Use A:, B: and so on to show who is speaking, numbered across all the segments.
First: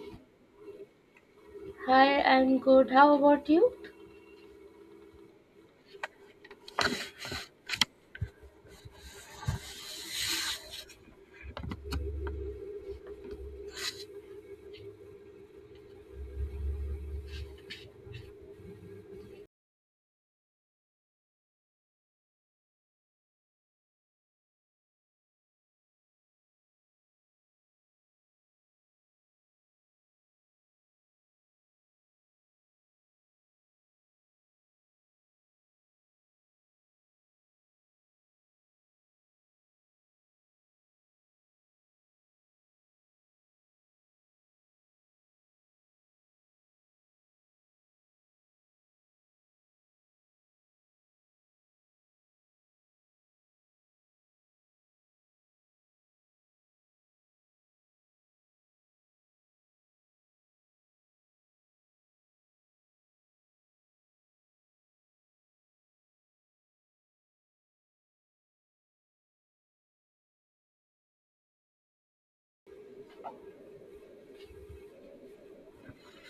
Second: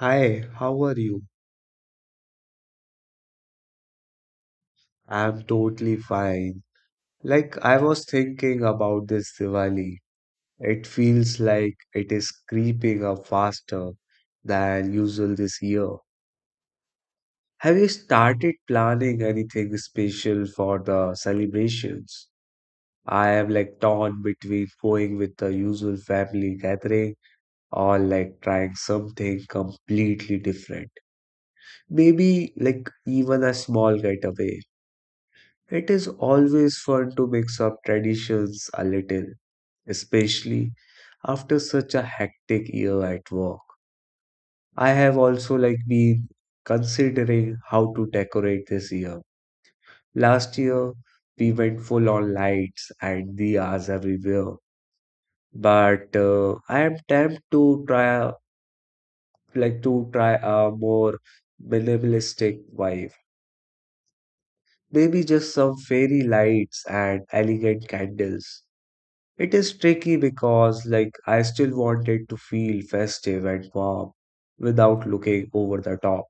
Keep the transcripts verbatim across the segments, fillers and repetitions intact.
A: Hi, how are you?
B: Hi, I'm good. How about you?
A: I'm totally fine. Like, I was thinking about this Diwali. It feels like it is creeping up faster than usual this year. Have you started planning anything special for the celebrations? I am like torn between going with the usual family gathering or like trying something completely different. Maybe like even a small getaway. It is always fun to mix up traditions a little, especially after such a hectic year at work. I have also like been considering how to decorate this year. Last year we went full on lights and diyas everywhere, but uh, I am tempted to try a- like to try a more minimalistic vibe. Maybe just some fairy lights and elegant candles. It is tricky because, like, I still wanted to feel festive and warm without looking over the top.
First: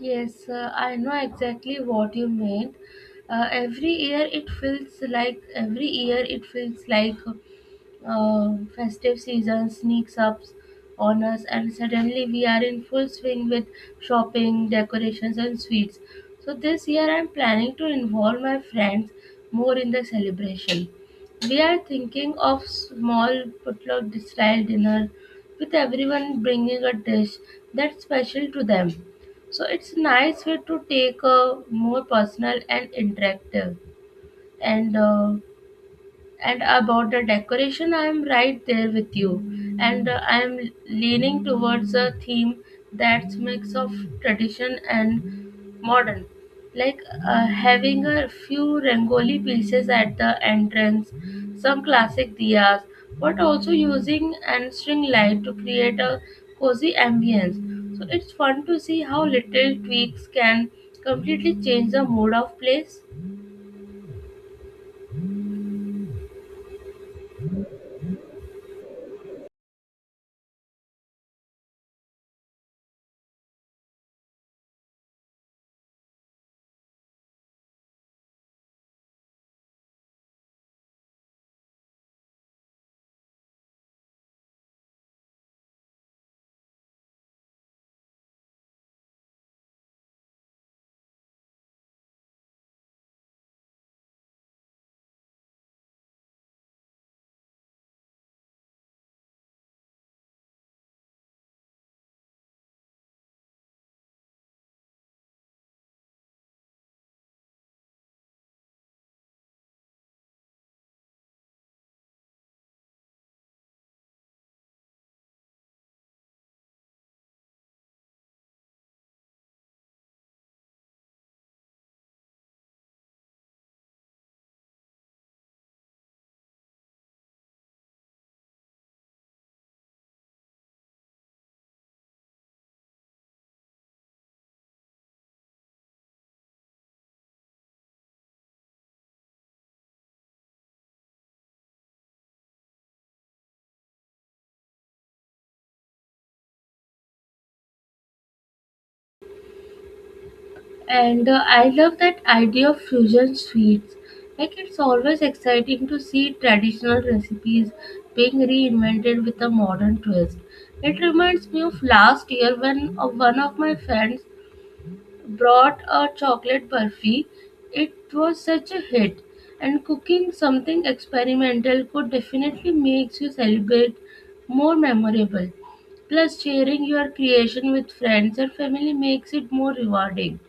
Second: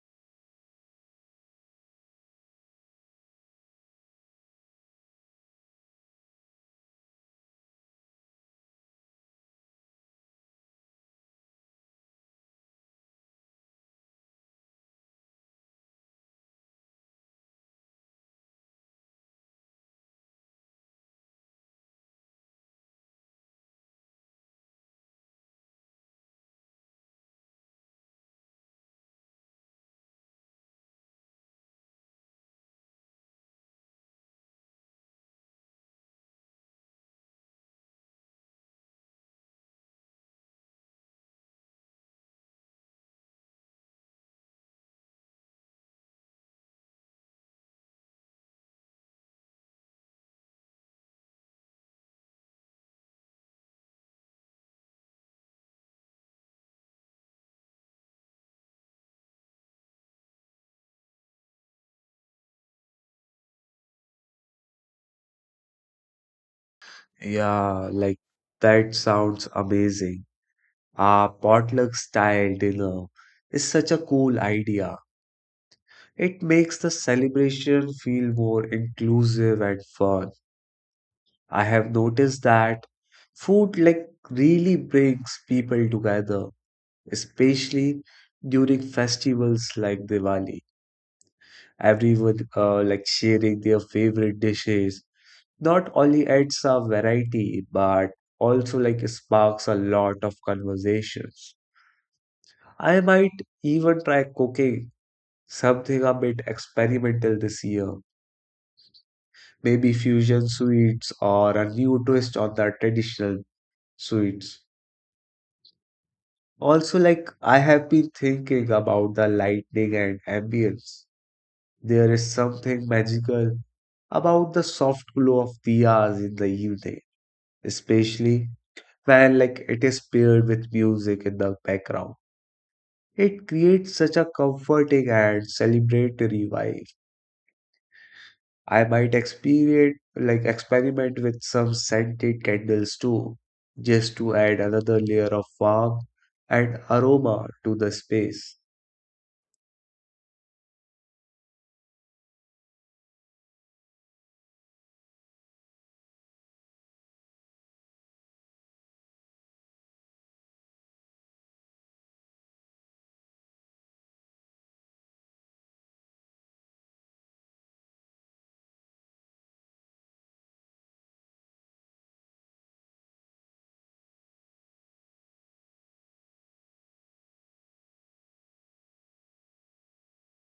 B: Yes, uh, I know exactly what you meant. Uh, every year it feels like every year it feels like uh, festive season sneaks up on us, and suddenly we are in full swing with shopping, decorations, and sweets. So, this year I'm planning to involve my friends more in the celebration. We are thinking of small potluck style dinner with everyone bringing a dish that's special to them. So, it's nice way to take a more personal and interactive and uh, and about the decoration, I am right there with you. And uh, I am leaning towards a theme that's mix of tradition and modern. Like uh, Having a few Rangoli pieces at the entrance, some classic diyas, but also using and string light to create a cozy ambience. So it's fun to see how little tweaks can completely change the mood of place.
A: Yeah, like, that sounds amazing. A potluck style dinner is such a cool idea. It makes the celebration feel more inclusive and fun. I have noticed that food, like, really brings people together, especially during festivals like Diwali. Everyone uh, like sharing their favorite dishes not only adds a variety but also like sparks a lot of conversations. I might even try cooking something a bit experimental this year, maybe fusion sweets or a new twist on the traditional sweets. Also, like I have been thinking about the lighting and ambience. There is something magical about the soft glow of diyas in the evening, especially when like it is paired with music in the background. It creates such a comforting and celebratory vibe. I might experience like experiment with some scented candles too, just to add another layer of warmth and aroma to the space.
B: And uh, I love that idea of fusion sweets. Like it's always exciting to see traditional recipes being reinvented with a modern twist. It reminds me of last year when uh, one of my friends brought a chocolate burfi. It was such a hit, and cooking something experimental could definitely make you celebrate more memorable. Plus, sharing your creation with friends and family makes it more rewarding.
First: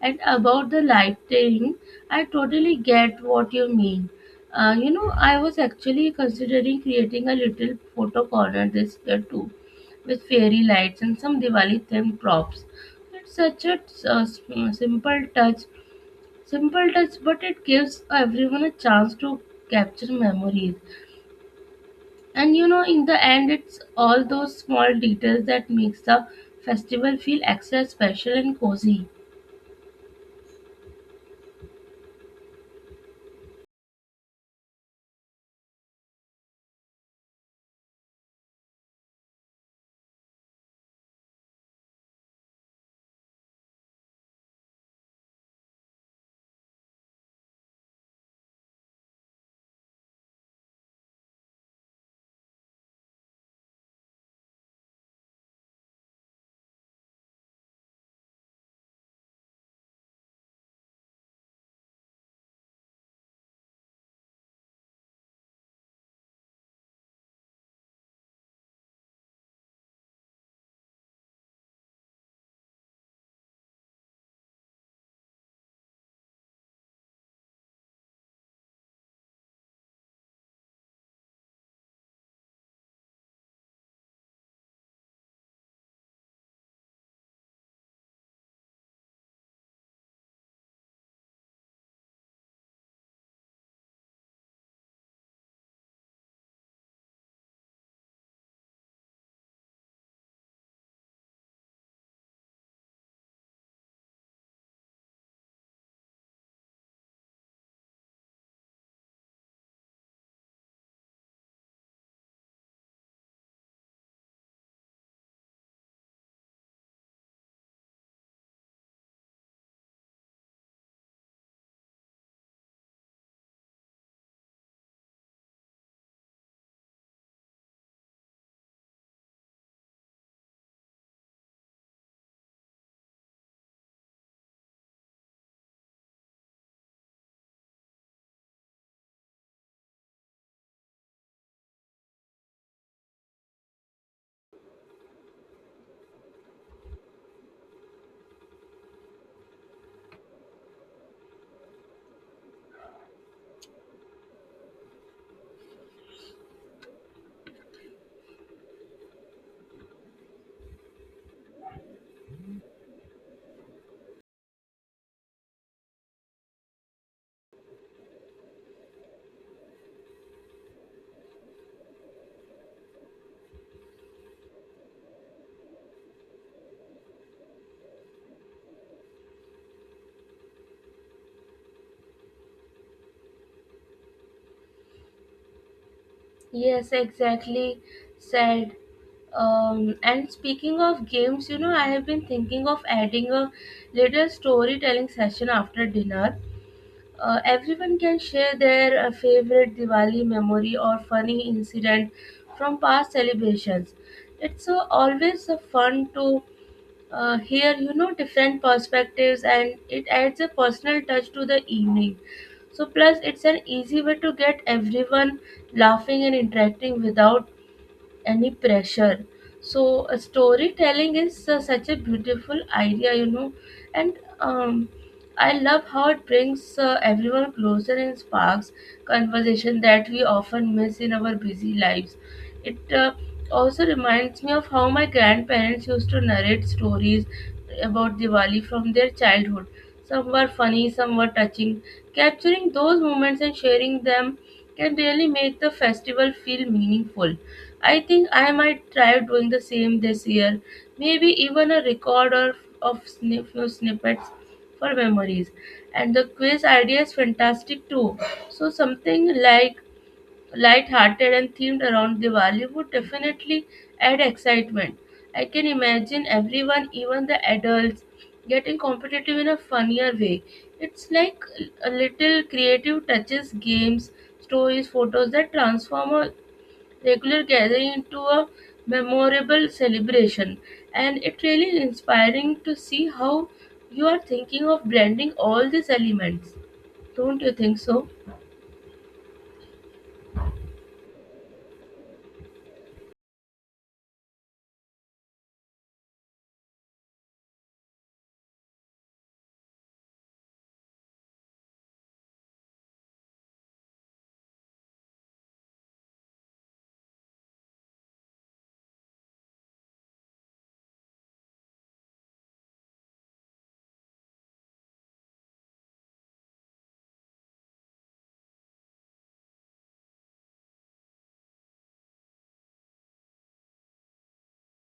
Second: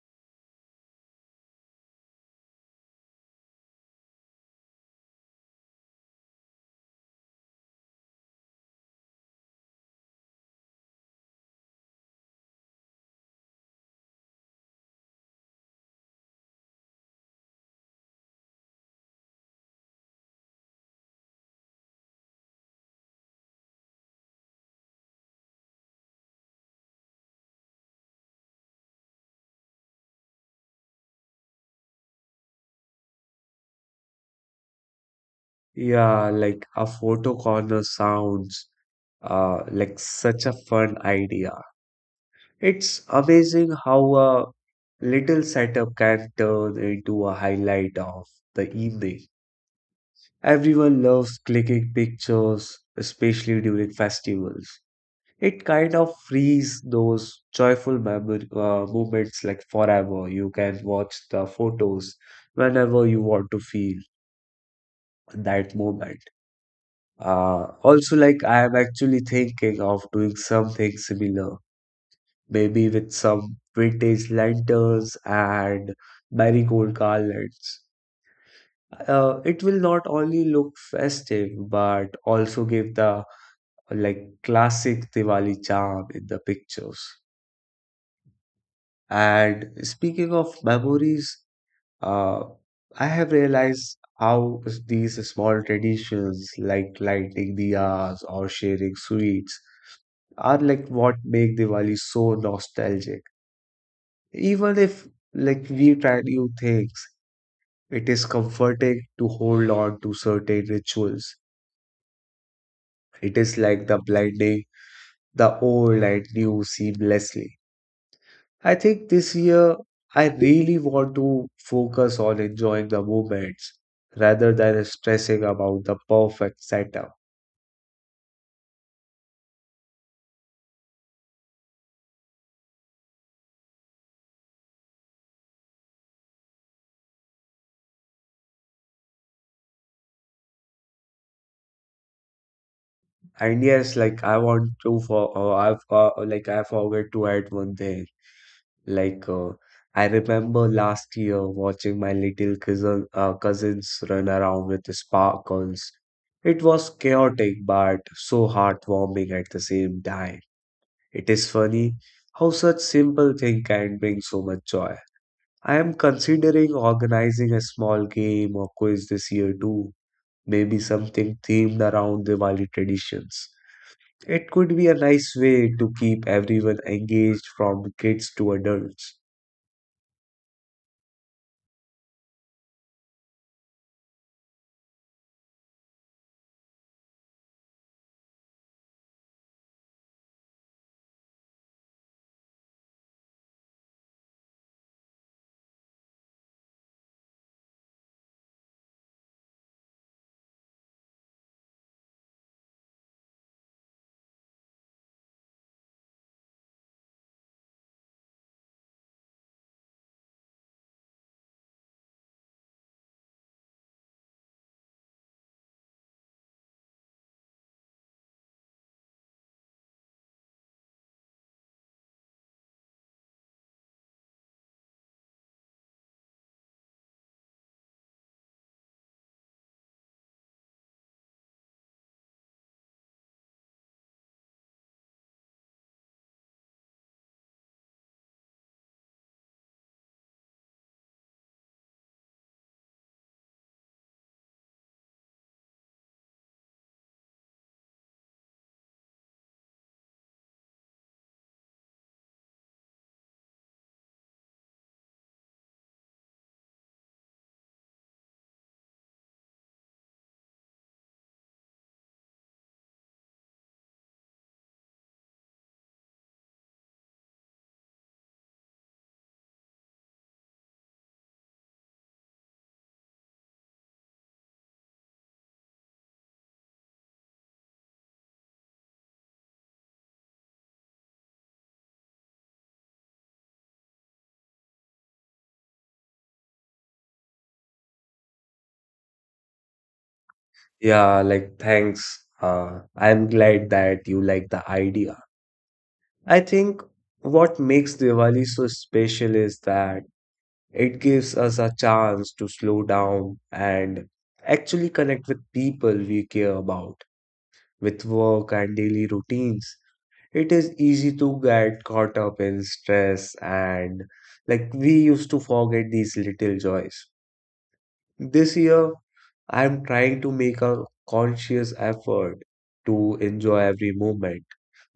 B: And about the lighting, I totally get what you mean. Uh, you know, I was actually considering creating a little photo corner this year too, with fairy lights and some Diwali themed props. It's such a uh, sim- simple touch, simple touch, but it gives everyone a chance to capture memories. And you know, in the end, it's all those small details that makes the festival feel extra special and cozy.
A: Yeah, like a photo corner sounds uh like such a fun idea. It's amazing how a little setup can turn into a highlight of the evening. Everyone loves clicking pictures, especially during festivals. It kind of frees those joyful memor- uh, moments like forever. You can watch the photos whenever you want to feel that moment. Uh, also, like I am actually thinking of doing something similar, maybe with some vintage lanterns and marigold garlands. Uh, it will not only look festive but also give the like classic Diwali charm in the pictures. And speaking of memories, uh, I have realized how s- these small traditions like lighting diyas or sharing sweets are like what make Diwali so nostalgic. Even if, like we try new things, it is comforting to hold on to certain rituals. It is like the blending the old and new seamlessly. I think this year I really want to focus on enjoying the moments rather than stressing about the perfect setup. And yes, like I want to for uh, I've uh, like I forgot to add one thing. Like, uh, I remember last year watching my little cousin, uh, cousins run around with sparkles. It was chaotic, but so heartwarming at the same time. It is funny how such simple thing can bring so much joy. I am considering organizing a small game or quiz this year too, maybe something themed around Diwali traditions. It could be a nice way to keep everyone engaged from kids to adults.
B: Yes, exactly said. Um, and speaking of games, you know, I have been thinking of adding a little storytelling session after dinner. Uh, everyone can share their uh, favorite Diwali memory or funny incident from past celebrations. It's uh, always uh, fun to uh, hear, you know, different perspectives and it adds a personal touch to the evening. So, plus, it's an easy way to get everyone laughing and interacting without any pressure. So uh, storytelling is uh, such a beautiful idea, you know. And um, I love how it brings uh, everyone closer and sparks conversation that we often miss in our busy lives. It uh, also reminds me of how my grandparents used to narrate stories about Diwali from their childhood. Some were funny, some were touching. Capturing those moments and sharing them can really make the festival feel meaningful. I think I might try doing the same this year. Maybe even a record of, of sni- few snippets for memories. And the quiz idea is fantastic too. So something like light-hearted and themed around Diwali would definitely add excitement. I can imagine everyone, even the adults, getting competitive in a funnier way. It's like a little creative touches, games, stories, photos that transform a regular gathering into a memorable celebration, and it really inspiring to see how you are thinking of blending all these elements. Don't you think so?
A: Yeah, like thanks. Uh, I'm glad that you like the idea. I think what makes Diwali so special is that it gives us a chance to slow down and actually connect with people we care about, with work and daily routines. It is easy to get caught up in stress and like we used to forget these little joys. This year, I'm trying to make a conscious effort to enjoy every moment,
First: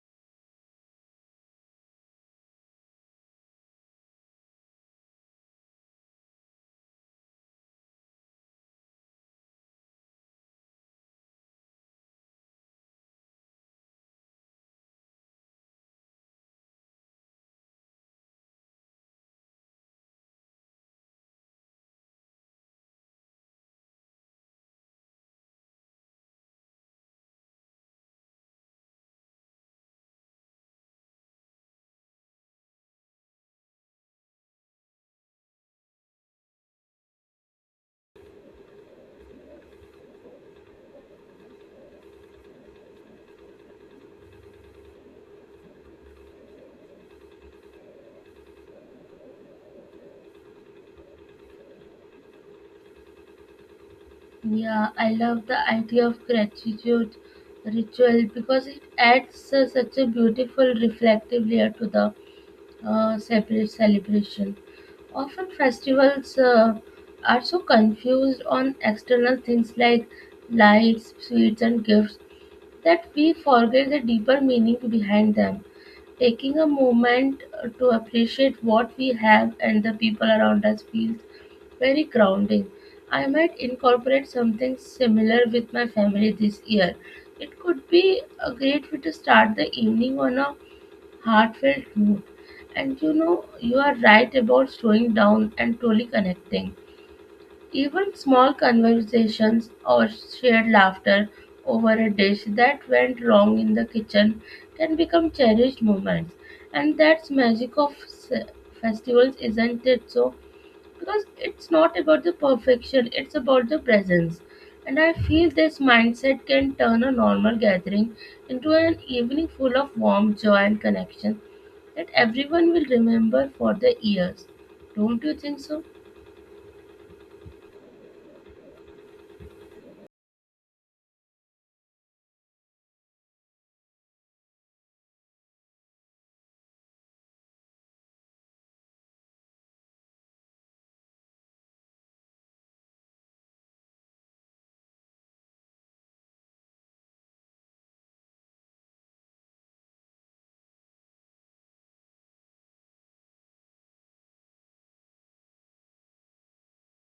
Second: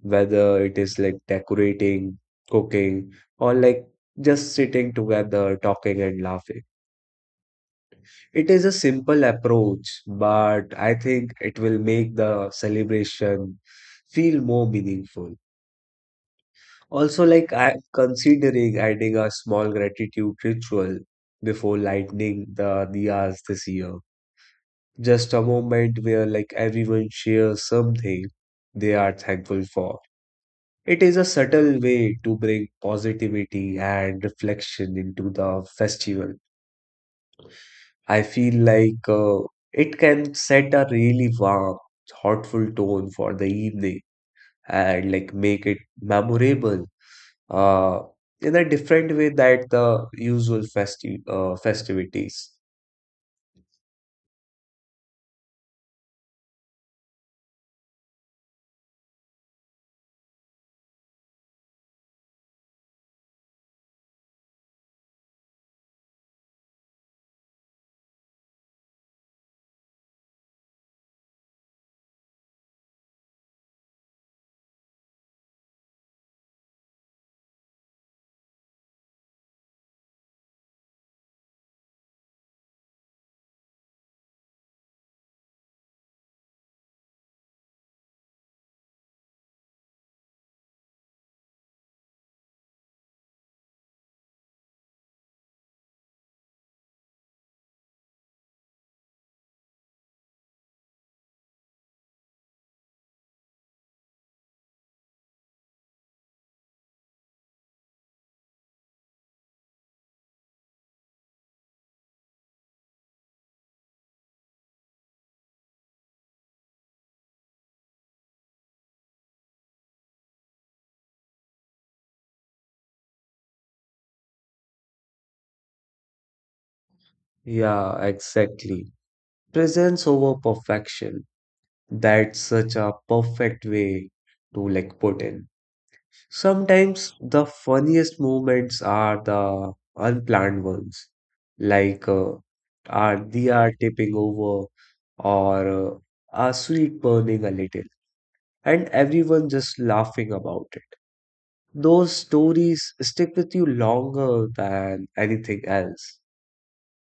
A: whether it is like decorating, cooking, or like just sitting together, talking and laughing. It is a simple approach, but I think it will make the celebration feel more meaningful. Also, like I'm considering adding a small gratitude ritual before lighting the diyas this year, just a moment where like everyone shares something they are thankful for. It is a subtle way to bring positivity and reflection into the festival. I feel like uh, it can set a really warm, thoughtful tone for the evening and like make it memorable uh, in a different way that the usual festi uh, festivities.
B: Yeah, I love the idea of gratitude ritual because it adds uh, such a beautiful reflective layer to the uh, separate celebration. Often festivals uh, are so confused on external things like lights, sweets, and gifts that we forget the deeper meaning behind them. Taking a moment uh, to appreciate what we have and the people around us feels very grounding. I might incorporate something similar with my family this year. It could be a great way to start the evening on a heartfelt note. And you know, you are right about slowing down and truly connecting. Even small conversations or shared laughter over a dish that went wrong in the kitchen can become cherished moments. And that's magic of s- festivals, isn't it? So, because it's not about the perfection, it's about the presence. And I feel this mindset can turn a normal gathering into an evening full of warmth, joy, and connection that everyone will remember for the years. Don't you think so?
A: Yeah, exactly. Presence over perfection. That's such a perfect way to like put in. Sometimes the funniest moments are the unplanned ones, like uh, our diya tipping over or uh, a sweet burning a little, and everyone just laughing about it. Those stories stick with you longer than anything else.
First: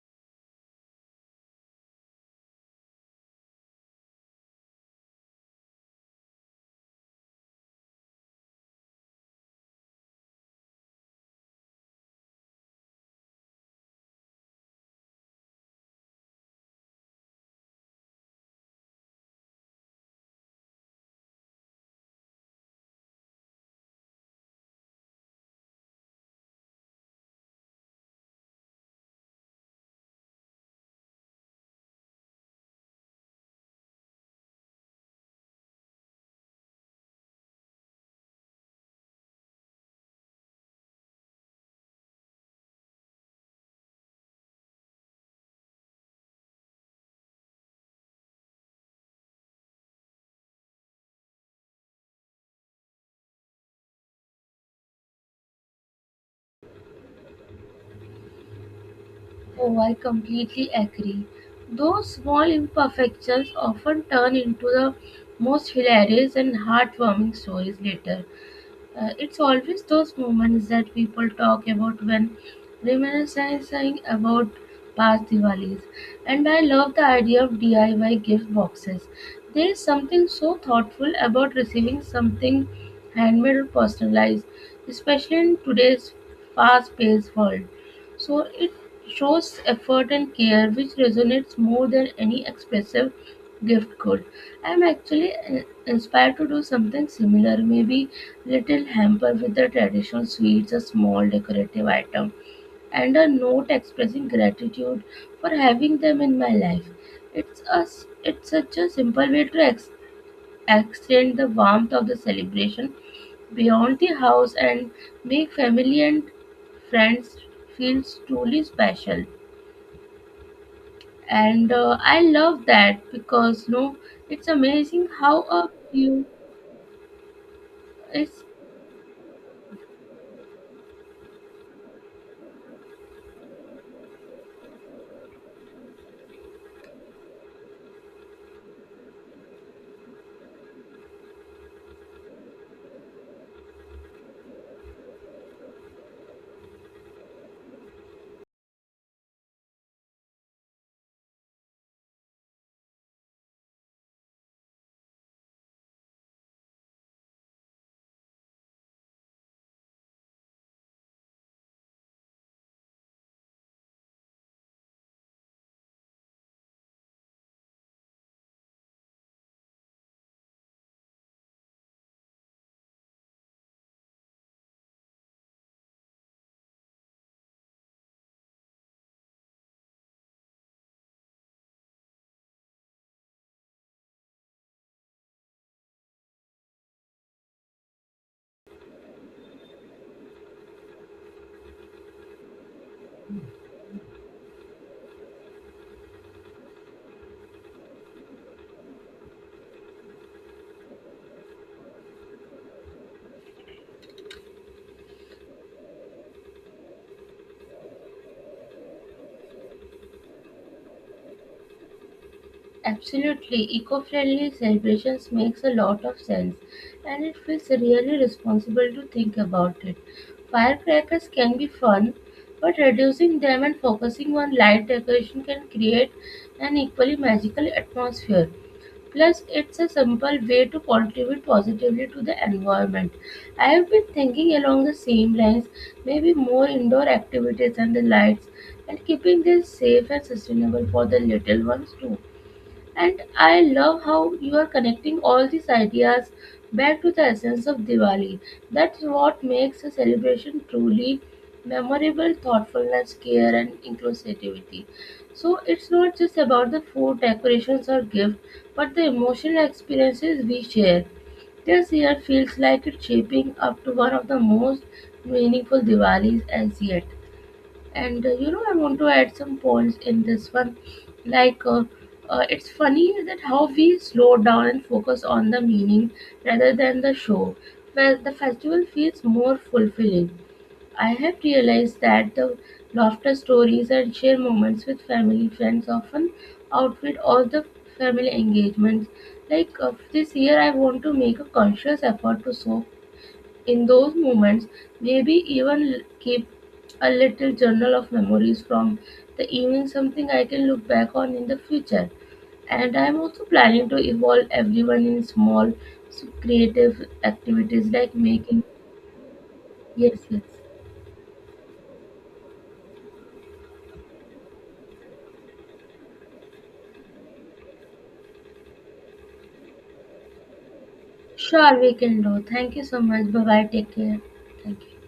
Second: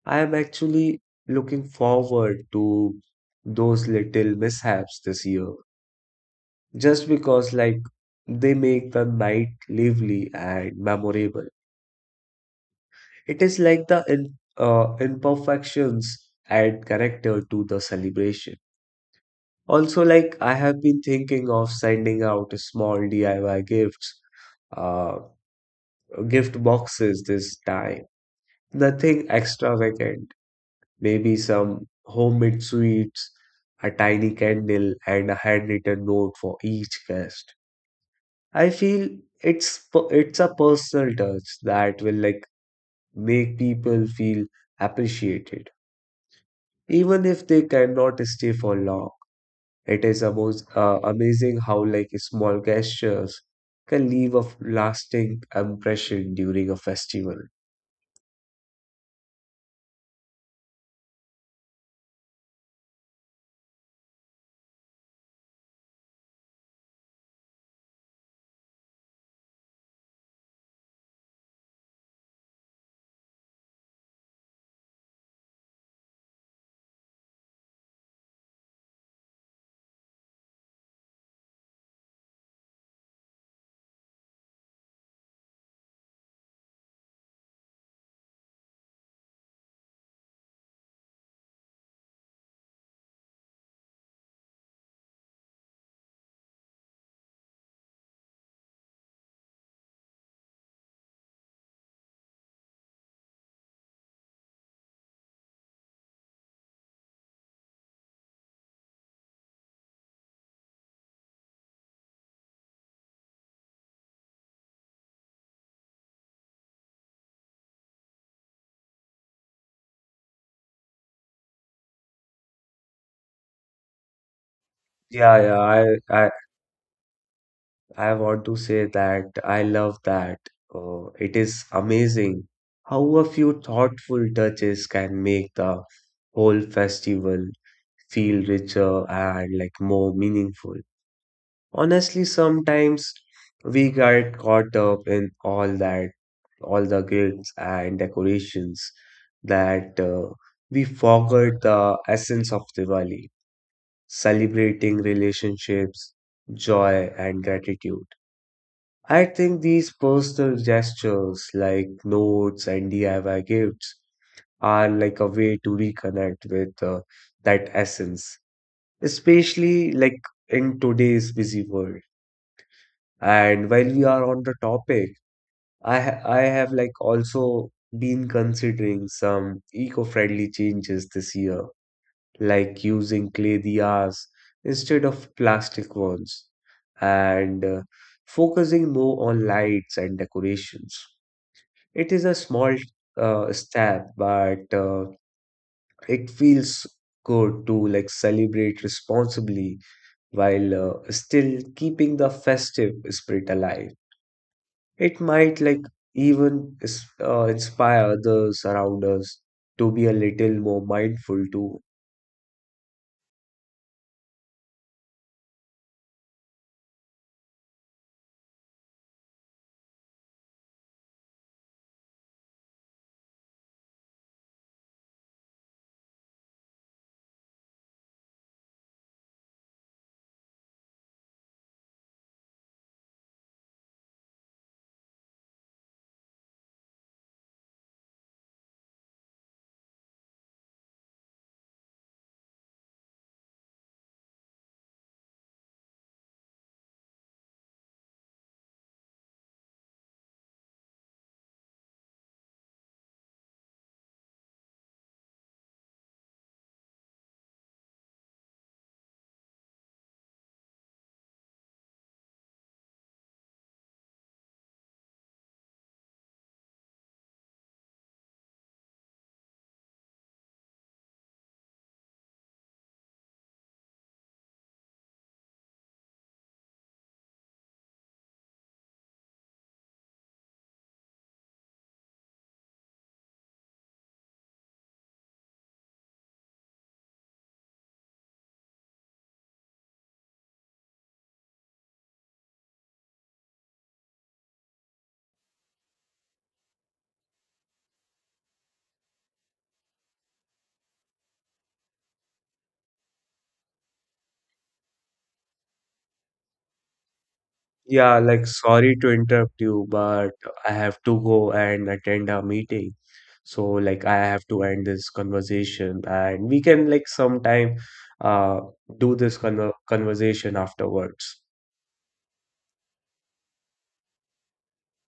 A: I am actually looking forward to those little mishaps this year, just because like they make the night lively and memorable. It is like the in, uh, imperfections add character to the celebration. Also, like I have been thinking of sending out small D I Y gifts, uh, gift boxes this time. Nothing extravagant, maybe some homemade sweets, a tiny candle, and a handwritten note for each guest. I feel it's per- it's a personal touch that will like make people feel appreciated, even if they cannot stay for long. It is almost uh, amazing how like small gestures can leave a f- lasting impression during a festival.
B: Oh, I completely agree. Those small imperfections often turn into the most hilarious and heartwarming stories later. Uh, it's always those moments that people talk about when reminiscing about past Diwalis. And I love the idea of D I Y gift boxes. There is something so thoughtful about receiving something handmade or personalized, especially in today's fast paced world. So it shows effort and care, which resonates more than any expressive gift good. I'm actually uh, inspired to do something similar, maybe little hamper with the traditional sweets, a small decorative item, and a note expressing gratitude for having them in my life. It's a, it's such a simple way to ex- extend the warmth of the celebration beyond the house and make family and friends feel truly special. And uh, I love that because no, it's amazing
A: Yeah,
B: how
A: yeah,
B: a
A: I
B: few
A: I I
B: it's
A: want to say that I love that. Uh, it is amazing how a few thoughtful touches can make the whole festival feel richer and like more meaningful. Honestly, sometimes we get caught up in all that, all the grills and decorations that uh, we forget the essence of Diwali, celebrating relationships, joy, and gratitude. I think these personal gestures like notes and D I Y gifts are like a way to reconnect with uh, that essence, especially like in today's busy world. And while we are on the topic, I ha I have like also been considering some eco-friendly changes this year, like using clay diyas instead of plastic ones, and uh, focusing more on lights and decorations. It is a small uh, step, but uh, it feels good to like celebrate responsibly while uh, still keeping the festive spirit alive. It might like even is- uh, inspire others around us to be a little more mindful too.
B: absolutely eco-friendly celebrations makes a lot of sense, and it feels really responsible to think about it. Firecrackers can be fun, but reducing them and focusing on light decoration can create an equally magical atmosphere. Plus, it's a simple way to contribute positively to the environment. I have been thinking along the same lines, maybe more indoor activities and the lights, and keeping this safe and sustainable for the little ones too. And I love how you are connecting all these ideas back to the essence of Diwali. That's what makes a celebration truly memorable thoughtfulness, care, and inclusivity. So it's not just about the food, decorations, or gift, but the emotional experiences we share. This year feels like it's shaping up to one of the most meaningful Diwalis as yet. And uh, you know, I want to add some points in this one. like uh, uh, it's funny that how we slow down and focus on the meaning rather than the show. Well, the festival feels more fulfilling. I have realized that the laughter, stories, and share moments with family, friends often outwit all the family engagements. Like uh, this year I want to make a conscious effort to so in those moments, maybe even keep a little journal of memories from the evening, something I can look back on in the future. And I'm also planning to involve everyone in small s- creative activities like
A: Yeah, like
B: making.
A: sorry to interrupt you,
B: Yes,
A: but
B: yes.
A: I have to go and attend a meeting. So like I have to end this conversation and we can like sometime uh do this conver conversation afterwards.
B: Sure, we can do. Thank you so much. Bye bye. Take care. Thank you.